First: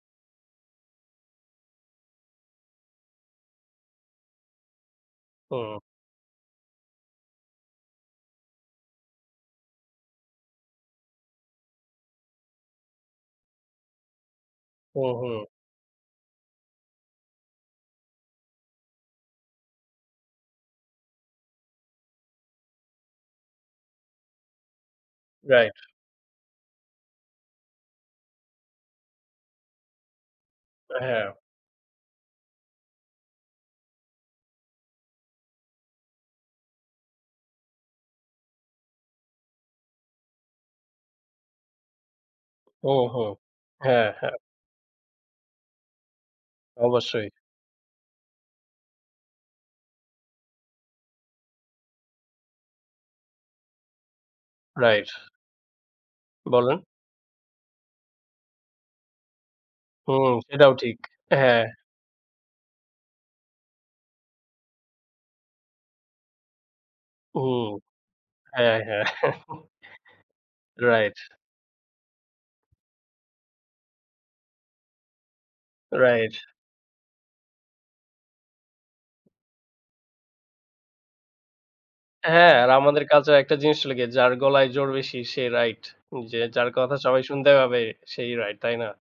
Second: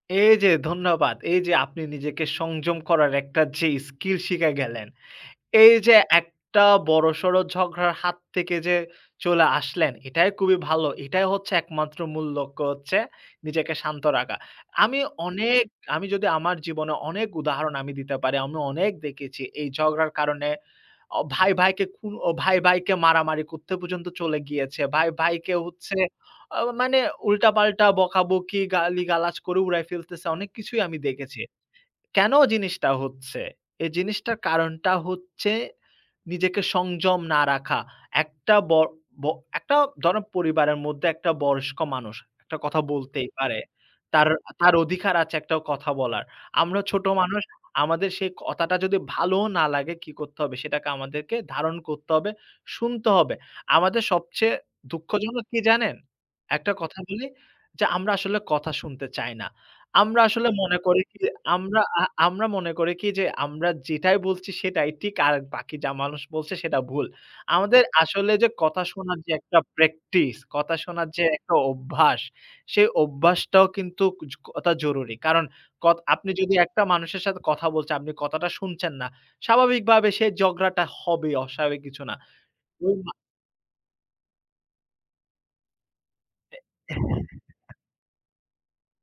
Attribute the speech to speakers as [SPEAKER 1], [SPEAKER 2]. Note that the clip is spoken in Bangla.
[SPEAKER 1] এই যে ধন্যবাদ। এই যে আপনি নিজেকে সংযম করার একটা যে স্কিল শিখে গেলেন, এই
[SPEAKER 2] হু।
[SPEAKER 1] যে একটা বড়সড় ঝগড়ার হাত থেকে যে চলে আসলেন, এটাই খুবই ভালো। এটাই হচ্ছে একমাত্র মূল লক্ষ্য হচ্ছে নিজেকে শান্ত রাখা। আমি
[SPEAKER 2] ওহো!
[SPEAKER 1] অনেক আমি যদি আমার জীবনের অনেক উদাহরণ আমি দিতে পারি, আমি অনেক দেখেছি এই ঝগড়ার কারণে অ ভাই, ভাইকে খু ভাই, ভাইকে মারামারি করতে পর্যন্ত চলে গিয়েছে। ভাই, ভাইকে
[SPEAKER 2] রাইট।
[SPEAKER 1] হচ্ছে, অ মানে উল্টাপাল্টা বকাবকি, গালিগালাজ করে উড়ায়ে ফেলতেছে। অনেক কিছুই আমি
[SPEAKER 2] হ্যাঁ।
[SPEAKER 1] দেখেছি। কেন জিনিসটা হচ্ছে? এই জিনিসটার কারণটা হচ্ছে, নিজেকে সংযম না রাখা। একটা বড় ব একটা ধরেন পরিবারের মধ্যে একটা বয়স্ক মানুষ একটা কথা
[SPEAKER 2] ওহো
[SPEAKER 1] বলতেই পারে।
[SPEAKER 2] হ্যাঁ,
[SPEAKER 1] তার,
[SPEAKER 2] হ্যাঁ।
[SPEAKER 1] তার অধিকার আছে একটা কথা বলার। আমরা ছোট
[SPEAKER 2] অবশ্যই।
[SPEAKER 1] মানুষ। আমাদের সেই কথাটা যদি ভালো না লাগে, কী করতে হবে? সেটাকে আমাদেরকে ধারণ করতে হবে, শুনতে হবে। আমাদের সবচেয়ে
[SPEAKER 2] রাইট।
[SPEAKER 1] দুঃখজনক কী জানেন? একটা
[SPEAKER 2] বলেন।
[SPEAKER 1] কথা বলি, যে আমরা আসলে কথা শুনতে চাই না। আমরা
[SPEAKER 2] হুম,
[SPEAKER 1] আসলে
[SPEAKER 2] সেটাও
[SPEAKER 1] মনে
[SPEAKER 2] ঠিক।
[SPEAKER 1] করি কী,
[SPEAKER 2] হ্যাঁ।
[SPEAKER 1] আমরা আ আমরা যেটাই বলছি সেটাই ঠিক, আর বাকি যা মানুষ বলছে সেটা ভুল।
[SPEAKER 2] ও!
[SPEAKER 1] আমাদের আসলে যে
[SPEAKER 2] হ্যাঁ,
[SPEAKER 1] কথা
[SPEAKER 2] হ্যাঁ।
[SPEAKER 1] শোনার একটা প্র্যাকটিস কথা শোনার
[SPEAKER 2] রাইট।
[SPEAKER 1] যে একটা অভ্যাস, সে অভ্যাসটাও কিন্তু খুবই জরুরি। কারণ কথা আপনি
[SPEAKER 2] রাইট।
[SPEAKER 1] যদি একটা মানুষের সাথে কথা বলতে, আপনি কথাটা শুনছেন না, স্বাভাবিকভাবে সে ঝগড়াটা হবে, অস্বাভাবিক কিছু না।
[SPEAKER 2] হ্যাঁ, আর
[SPEAKER 1] উ
[SPEAKER 2] আমাদের
[SPEAKER 1] মা
[SPEAKER 2] কাজ একটা জিনিস লেগে যার গলায় জোর বেশি সে রাইট, যে যার কথা সবাই শুনতে পাবে সেই রাইট, তাই না?